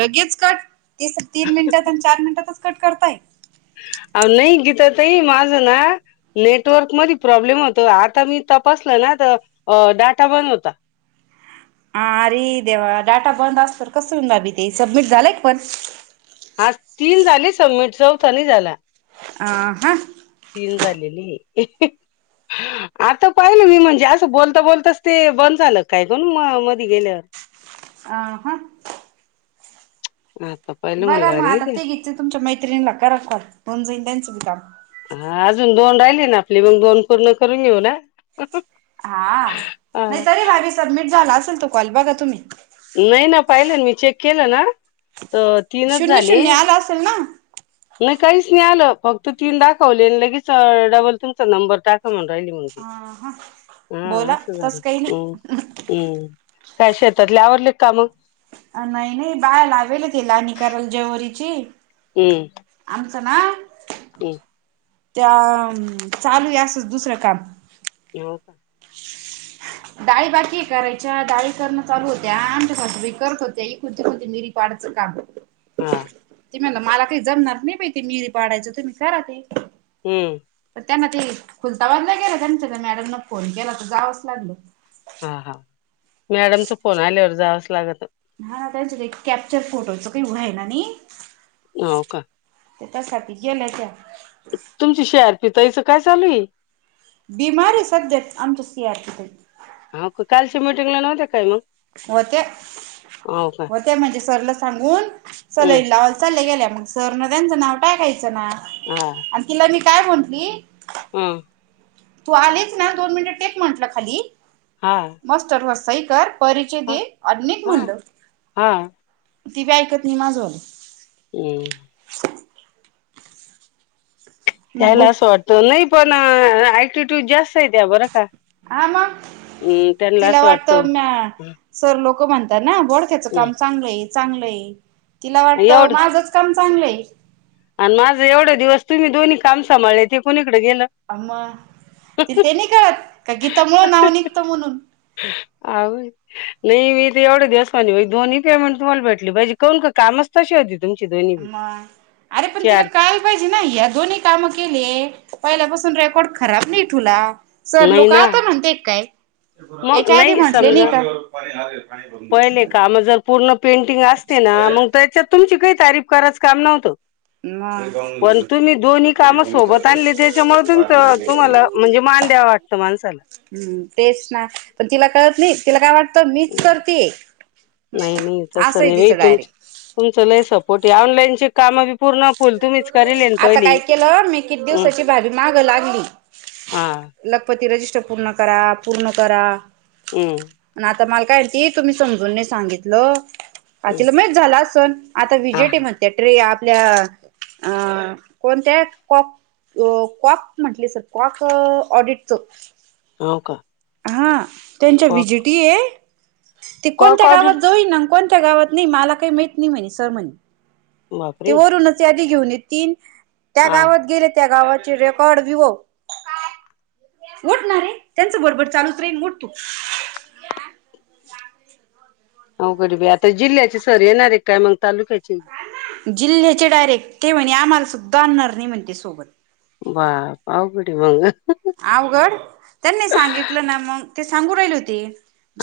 लगेच कट, ते तीन मिनिटात आणि चार मिनिटातच कट करताय? नाही गीताताई माझं ना, नेटवर्क मध प्रॉब्लेम होत आता मी तपासल ना आ डाटा बंद होता. ह अरे देवा डाटा बंद असत कस होईल भाभी ते सबमिट झालंय का पण. हा तीन झाले समिट चौथा नाही झाला. आ हा तीन झालेली आता पाहिलं मी म्हणजे असं बोलता बोलताच ते बंद झालं काय करण म मध गेल्या. आ हा [unintelligible] बघा मग अरे आता देवा ते घेत तुमच्या मैत्रिणीला करा कॉल होऊन जाईल त्यांचं बी काम. हा अजून दोन राहिली ना आपली, मग दोन पूर्ण करून घेऊ ना. हा नाही हा तरीे भाभी सबमिट झाला असेल तो कॉल बघा तुम्ही. नाही ना पाहिलंन मी चेक केलं ना तर तीनचं झाले. ता असंल ना? नाही काहीच नाही आलं, फक्त तीन दाखवले लगेच डबल तुमचा नंबर टाका म्हणून राहिली म्हणते. हा हा बोला तसं काही हम्म नाही. हम्म काय शेतातले आवरले कामं? अ नाही नाही बाया लावेले ते लानी करायला जेवरीची. हम्म. आमचं ना [unintelligible] त्या चालू आहे असंच दुसरं काम. येव का. डाळी बाकीय करायच्या. डाळी करणं चालू होत्या, आमच्या सासूबाई करत होत्या. इकूण तिकून त्या मिरी पाडचं काम. हा. ते म्हणलं मला काही जमणार नाही बाई ते मिरी पाडायचं तुम्ही करा ते. हम्म. तर त्यांना ते खुलताबादला गेल्या त्यांच्या त्या मॅडमनं फोन केला तर जावंच लागलं. हा हा मॅडमचा फोन आल्यावर जावंचं लागतं. हा ना त्यांच्या ते कॅप्चर फोटोचं काही व्हायनं नाही. होव का? ते त्यासाठी गेल्या त्या. तुमची सीआरपी ताईचं काय चालूय? बिमारे सध्यात आमच्या सीआरपी ताई. हाव का कालच्या मीटिंगला नव्हत्या काय मग? होत्या, हो का होत्या म्हणजे सरला सांगून हम्म सलाईन लावायला चालल्या गेल्या मंग. सरनं त्यांचं नाव टाकायचं ना. हा. आणि तिला मी काय बोलंती हा. तू आलीच ना दोन मिनिटं टेक म्हटलं खाली. हा. मस्टरवर सही कर परिचय हा दे अन निघ हा म्हणलं. हा ती बी ऐकत नाही माझं. हम्म. मग त्यायला बुक असं वाटतं नाही पण ऍटिट्यूड जास् तय त्या बरं का हा मग अम्म त्यानंला तिला असं वाटतं म्या सर लोक म्हणता ना बोडख्याचं हम्म काम चांगलंय चांगलंय, तिला वाटतं एवढे माझचं काम चांगलंय. आणि माझं एवढे दिवस तुम्ही दोन्ही काम सांभाळले ते कुणाकडं गेलं? अ मग तिला तेनी कळत का गीतामुळं नाव निघतं म्हणून. आव. नाही मी तर एवढ्या दिवस माझे बाई दोन्ही पेमेंट तुम्हाला भेटले पाहिजे कौन का कामचं तशे होते. तुमचे दोन्ही बी मग अरे पण तिला चार कळायला पाहिजे ना या दोन्ही कामं केले पहिल्यापासून रेकॉर्ड खराब नाही ठुला. सर लोकं आता म्हणतेय काय? म याच्या आधी नाही म्हंटले नाही समजा, का पण हे काम पहिले जर पूर्ण पेंटिंग अस- -तील ना मग त्यायच्यात तुमची काही तारीफ करायच काम नव्हतं. पण तुम्ही दोन्ही काम सोबत आणले. त्याच्यामुळ तुमचं तुम्हाला म्हणजे मान द्यावा वाट- -तो माणसाला. हम्म. तेच ना. पण तिला कळत नाही. तिला काय वाटतं मीच करतीये. नाही नाही तसं नाही बाई. तुमचं तुमचं लय सपोर्ट ए. ऑनलाईनचे- कामं बी पूर्ण फुल तुम्हीच करेल ए ना आता पहिले? काय केलं मी किती उं. दिवसाची भाभी मागं लागली आ. लखपती रजिस्टर पूर्ण करा. पूर्ण करा. हम्. अन आता मला काय म्हणती? तुम्ही समजून नाही सांगितलं. आता हम्म, तिला माहित झाल असलं. आता हा विजेट ए हा. म्हणत्या. ते आपल्या अ कोणत्या कॉक- अ कॉक म्हंटले सर. अं कॉक ऑडिटचं. हाव का? हां. त्यांच्या को- विजिटी ए. ते को- कोणत्या गावात कोऑर्डिनेट जोईना. कोणत्या गावात नी मला काही माहित नाही म्हणे. सर म्हणे ते बापरे वरूनच- यादी घेऊन येतील. त्या हा गावात गेले त्या गावाचे रेकॉर्ड विवो- उठ नारे. त्यांच बडबड चालूच राहील उठ तू. अवघड आहे बाई. आता जिल्ह्याचे सर येणार काय मग तालुक्याचे? जिल्ह्याचे डायरेक्ट. ते म्हणे ते आम्हाला सुद्धा आणणार नाही म्हणते सोबत. बाप. अवघड ए मंग. अवघड? त्यांनी सांगितलं ना मग. ते सांगू राहिले होते.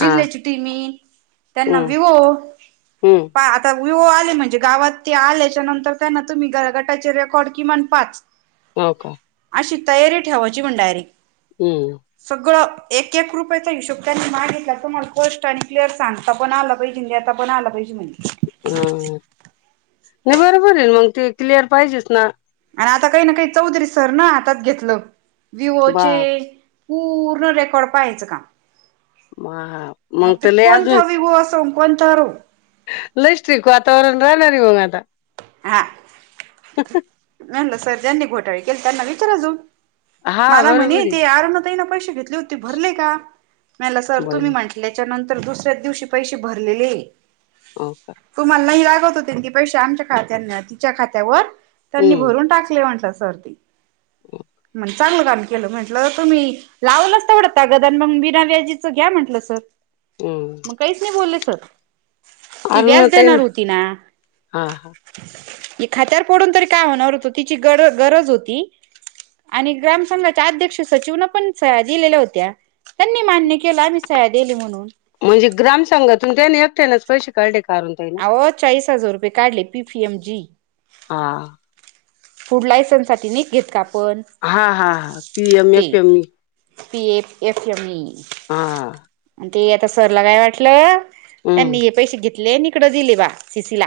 हा टीम येईल. त्यांना हम्म, विवो- हम्म त विवो आले म्हणजे गावात ते आल्याच्या नंतर त्यांना तुम्ही गर गटाचे रेकॉर्ड कीमान पाच- [inaudible] हो का? अशी तयारी ठेवायची म्हण डायरेक्ट. हम्म. सगळं एक एक रुपयेचा हिशोब त्यांनी मागितला. तुम्हाला स्पष्ट आणि क्लिअर सांग- -ता पण आला पाहिजे आन देता पण आला पाहिजे म्हणे. हं. नाही बरोबर ए. मंग ते क्लिअर पाहिजेच ना. आणि आता काही ना काही चौधरी सरन हातात घेतलं. बाप विवोचे- पूर्ण रेकॉर्ड पहायचं काम. माप. मग ते कोणथा विवो असो. अन कोणता रावो. लई स्ट्रिक्ट वातावरण राहणार आहे मंग आता. हां. म्हणलं सर ज्यांनी घोटाळे केले त्यांना विचारा जाऊन. हा मला म्हणे बरोबर आहे ते अरुणा ताईन पैसे घेतले होते. ते भरले का? मी म्हणलं सर बाई तुम्ही म्हटलं- -ल्याच्या नंतर दुसऱ्याच दिवशी पैसे भरलेले ए. हो का तुम्हाला नाही लागत होते ना ते - पैशे आमच्या खात्यां तिच्या खात्यावर. त्यांनी हम्म भरून टाकले म्हटलं सर ते. [unintelligible] म्हणे चांगलं काम केलं. म्हटलं तुम्ही- लावलंच तेवडं तगादा न मंग बिना व्याजीचं घ्या म्हंटलं सर. हम्. म काहीच नाही बोलले सर. ती अरुणा व्याज ताई न देणार होती ना. हा हा. खात्यावर पडून तरी काय होणार होत तिची ग गरज होती. आणि ग्राम संघाच्या अध्यक्ष, सचिवना पण सह्या दिलेल्या होत्या. त्यांनी मान्य केलं आम्ही सह्या देल हे म्हणून. म्हणजे ग्रामसंघातून त्याने एकटेनच पैसे काढले? का अरुणाताई ना अहो चाळीस हजार रुपये काढले पी फि एम जी. हा. फुड लायसन्ससाठी नाही घेत का आपण. हा हा हा P M F M E. P M F M E. हा आणि ते आता सरला काय वाटलं हम्म त्यांनी हे पैसे घेतले इकडं दिले बा सिसीला.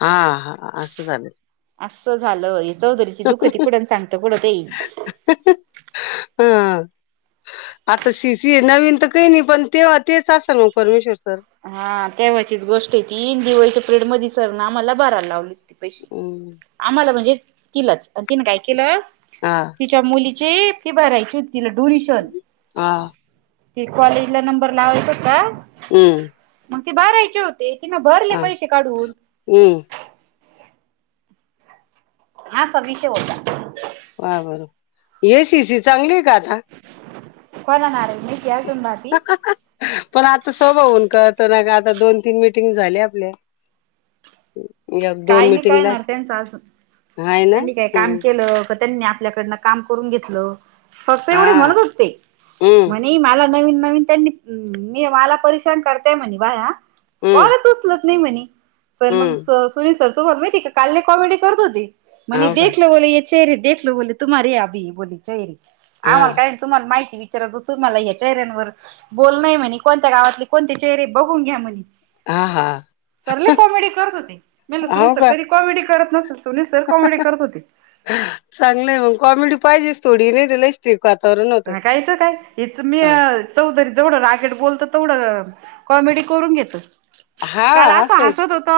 हा हा असं झाल. असं झालं जाऊद्या दुखणी कुठ काढणी कुठ [unintelligible] हा [unintelligible] आता सीसी नवीन तर काही नाही पण तेव्हा तेच असलं परमेश्वर सर? हा अ तेव्हाचीच गोष्ट आहे ती दिवाळीच्या प्रेड मधे सर आम्हाला भारायला लावल. पैसे आम्हाला म्हणजे तिलाच तिने काय केलं हा तिच्या मुलीचे फी भरायची होती ना डोनिशन हा ते कॉलेजला नंबर लावायचा होता. हम्म. मग ते भारायची होते तिन भरले हा पैसे काढून. हम्म. असा विषय होता. वा बर ए सी सी चालु होईन का आता? ओल नारळ घे की अजून भारी पण आता स्वभावरुन कळत ना ग आता दोन, तीन मिटिंग झाल्या आपल्या. एक, दोन काय नाही कळणार मिटिंगलाच त्यांचं अजून त्यांनी काय काम केलं का त्यांनी आपल्याकडन काम करून घेतलं फक्त एवढे हा म्हणत होते ते हम्म मी मला नवीन, नवीन त्यांनी मी मला परिश्रान करतेय म्हणे बाया हम्म कॉलच उचलत नाही म्हणे सर मग, हम्म सुनील सर तूम्हाला माहिती आहे का? काल लय कॉमेडी करत होते. म्हणे हो का देखलो बोले ते चेहेरे, देखलो बोले तुम्हारे हे ये अभी बोले चेहरे. हा आम्हाला काय तुम्हाला माहिती विचारायचं होत तुम्हाला या चेहऱ्यांवर बोल नाही म्हणे कोणत्या गावातले कोणते चेहरे बघून घ्या म्हणे. हा हा सर लय कॉमेडी करत होते. म्हणलं सुनील हो सर का कधी कॉमेडी करत नसल सुनील सर कॉमेडी करत होते. चांगलंय मग कॉमेडी पाहिजेस थोडी नाही तर लई ते वातावरण [unintelligible] धाकायच काय हेच मी हं. चौधरी जेवढं रागेट बोलतं तेवढं कॉमेडी करून घेत. हा काल असं आहे हसत होत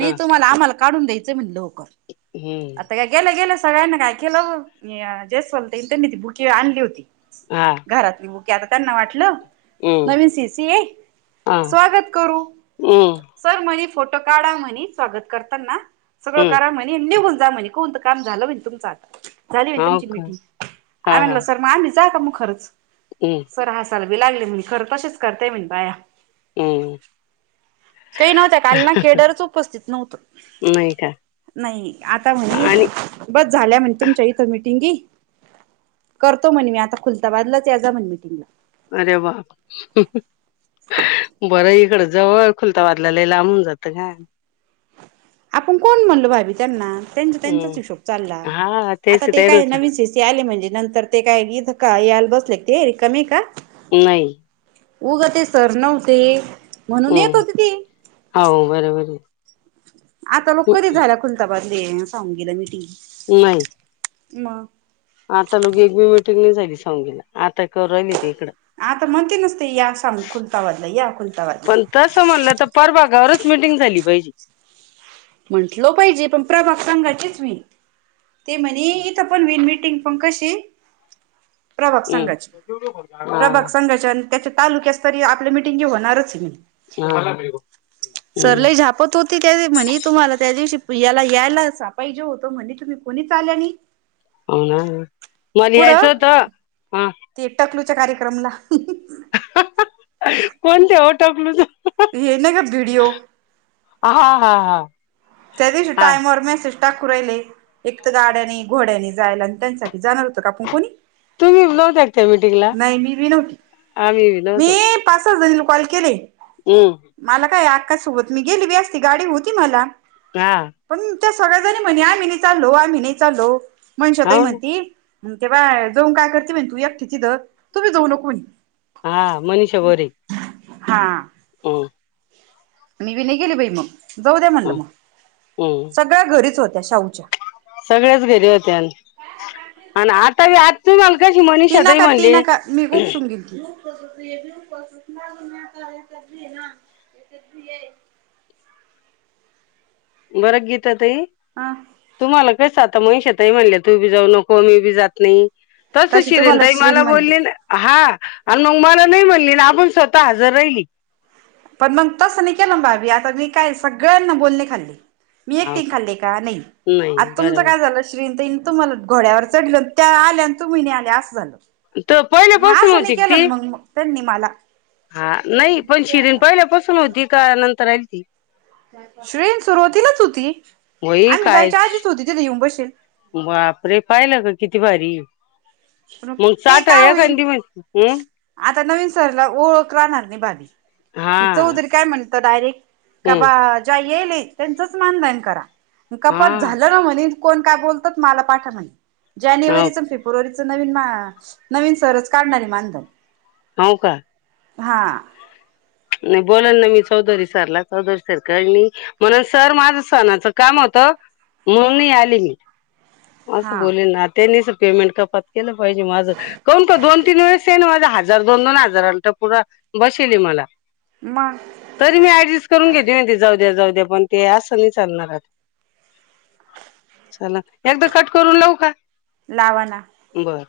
हा तुम्हाला आम्हाला काढून द्यायचं म्हणे लवकर. हम्म आता काय गेल्या, गेल्या सगळ्यांना काय केलं नी जेसवाल ताई त्यांनी ती बुके आणली होती हा घरातली बुके आता त्यांना वाटलं हम्म नवीन सी सी ये हा स्वागत करू हम्म सर म्हणे फोटो काढा म्हणे स्वागत करताना सगळं हम्म करा निघून जा म्हणे कोणत काम झालं बाई तुमचा. झाली हो तुमची का मीटिंग हा [unintelligible] हम्ं सर हसायल बी लागले म्हणे खरं तसेच करतेय म्हणे बाया. हम्म ते नव्ह त्या काल ना केडरच उपस्थित नव्हत. नाही का नाही आता आणि म्हणे बस झाल्या म्हणे तुमच्या इथं मिटिंग करतो म्हणे मी आता खुलताबादलाच या जा म्हणले. अरे वा! बरं इकडं जवळ खुलताबादला लय लांबून जातं काय आपण कोण म्हणलो भाभी त्यांना त्यांच त्यांचाच हम्म हिशोब चालला हा आता तेच ते काय ना नवीन ते आले म्हणजे नंतर ते काय इथं यायला बसले ते कमी आहे का. नाही उगं ते सर नव्हते म्हणून येत होते ते हाव बरोबर हे आता लोक कधी झाल्या खुलताबादले सांग गेला मिटिंग. नाही म आता लोघी एक मी मिटिंग नाही झाली सांगलीला आता कर राहिली त इकडं आता म्हणती नसते या स खुलताबादला या खुलताबादला पण तसं म्हणलं तर परभगावरच मिटिंग झाली पाहिजे. म्हंटल पाहिजे पण प्रभात कांगाचीच हो ते म्हणे इथ पण होल मिटिंग पण कशी प्रभाग संघाची हम्म हा प्रभाग संघाच्या तालुकास्तरीय आपली मिटींग ही होणारच नाही हा सर हम्म लय झापत होते. म्हणे तुम्हाला त्या दिवशी याला यायला सापाई जे होत म्हणे तुम्ही कोणी आल्या नाही. हो ना मले यायचं कुठं होतं हा ते टकलूच्या कार्यक्रमला कोणते ओ टकलु येन का बीडिओ हा हा हा त्या दिवशी हा टायमावर मेसेज टाकू राहिले एक तर गाड्याने घोड्याने जायला आणि त्यांसाठी जाणार होत का आपण कोणी तुम्ही बी नव्हता का त्या मिटिंगला नाही मी बी नव्हती आम्ही बी नवतो. मी पाच सहा जनींना कॉल केले. हम् मला काय आक्कासोबत मी गेली बी अस्ती गाडी होती मला हा पण त्या सगळ्याजणी म्हणे आम्ही नाही चालो आम्ही नाही चालो मनीषा तई हो ना म्हणती म्हण ते बाय जाऊन काय करते म तू एकटे तिथं तू बी जाऊ नको म्हंटली हा मनीषा भोरे. हा हम्म मी बी नय गेली बाई मग जाऊ द्या म्हणलं हम्म मग सगळ्या घरीच होत्या शाहूच्या सगळ्याच घरी होत्या. आण आण आता बी आत ती नका ती नका मी खूप सून घिती. ना [unintelligible] बर का गीता ताई हां, तुम्हाला कसं आता मनीषा ताई म्हणल्या तू बी जाऊ नको मी बी जात नाही. तस तशी शिरीन तुम्हाला ताई मला श्रीन म्हणली बोलली ना हा, आण मग मला नाही म्हणली न आपण स्वतः हजर राहिली. पण मग तसं नाही केलं भाबी, आता मी काय सगळ्यांना बोलणे खाल्ली. मी एकटीन खाल्ली का? नाही. आता नाही तुमचं काय बरोबर झालं शरीन ताईन तुम्हाला घोड्यावर चढल, अन त्या आल्या आण तुम्ही नही आल्या, असं झालं. तर म पहिल्यापासून असं नाही होती का ती केलं ना मग मग त्यांनी मला. हा. नाही पण शिरीन पहिल्यापासून होती का नंतर आलती? श्रेन सुरुवातीलाच होती. होई आमी काय जायच्या आधीच होती तिथे येऊन बसेल. बापरे! पाहिलं ना किती भारीये? पण मंग ते चहाटळ का होईल एखादी म्हण अं? आता नवीन सरला ओळख राहणार नाही भाबी. हा हि चौधरी काय म्हणतं डायरेक्ट का हम्म बा ज्या येईल त्यांचच मानधन करा. कपात हा झालं ना म्हने कोण काय बोलतात मला पाठा म्हणे. हो जानेवारीच न फेब्रुवारीच च नवीन मा नवीन सरच काढणार आहे मानधन. हाऊ का? हां. नाय बोलालय ना मी चौधरी सरला. चौधरी सर काय नही, म्हणल सर माझं सणाच काम होतं, म्हणून आले मी. असं हा बोलले ना. त्यांनीच पेमेंट कपात केलं पाहिजे माझं, कौन का दोन तीन वेळेस तेनी माजा हजार दोन दोन हजाराला टकूरा बसवले मला. म. तरी मी ऍडजस्ट करून घेते ना, जाऊ द्या जाऊ द्या. पण ते असं नाही चालणार अता. चला, एकदा कट करून लाऊ का? लावा ना. बरं.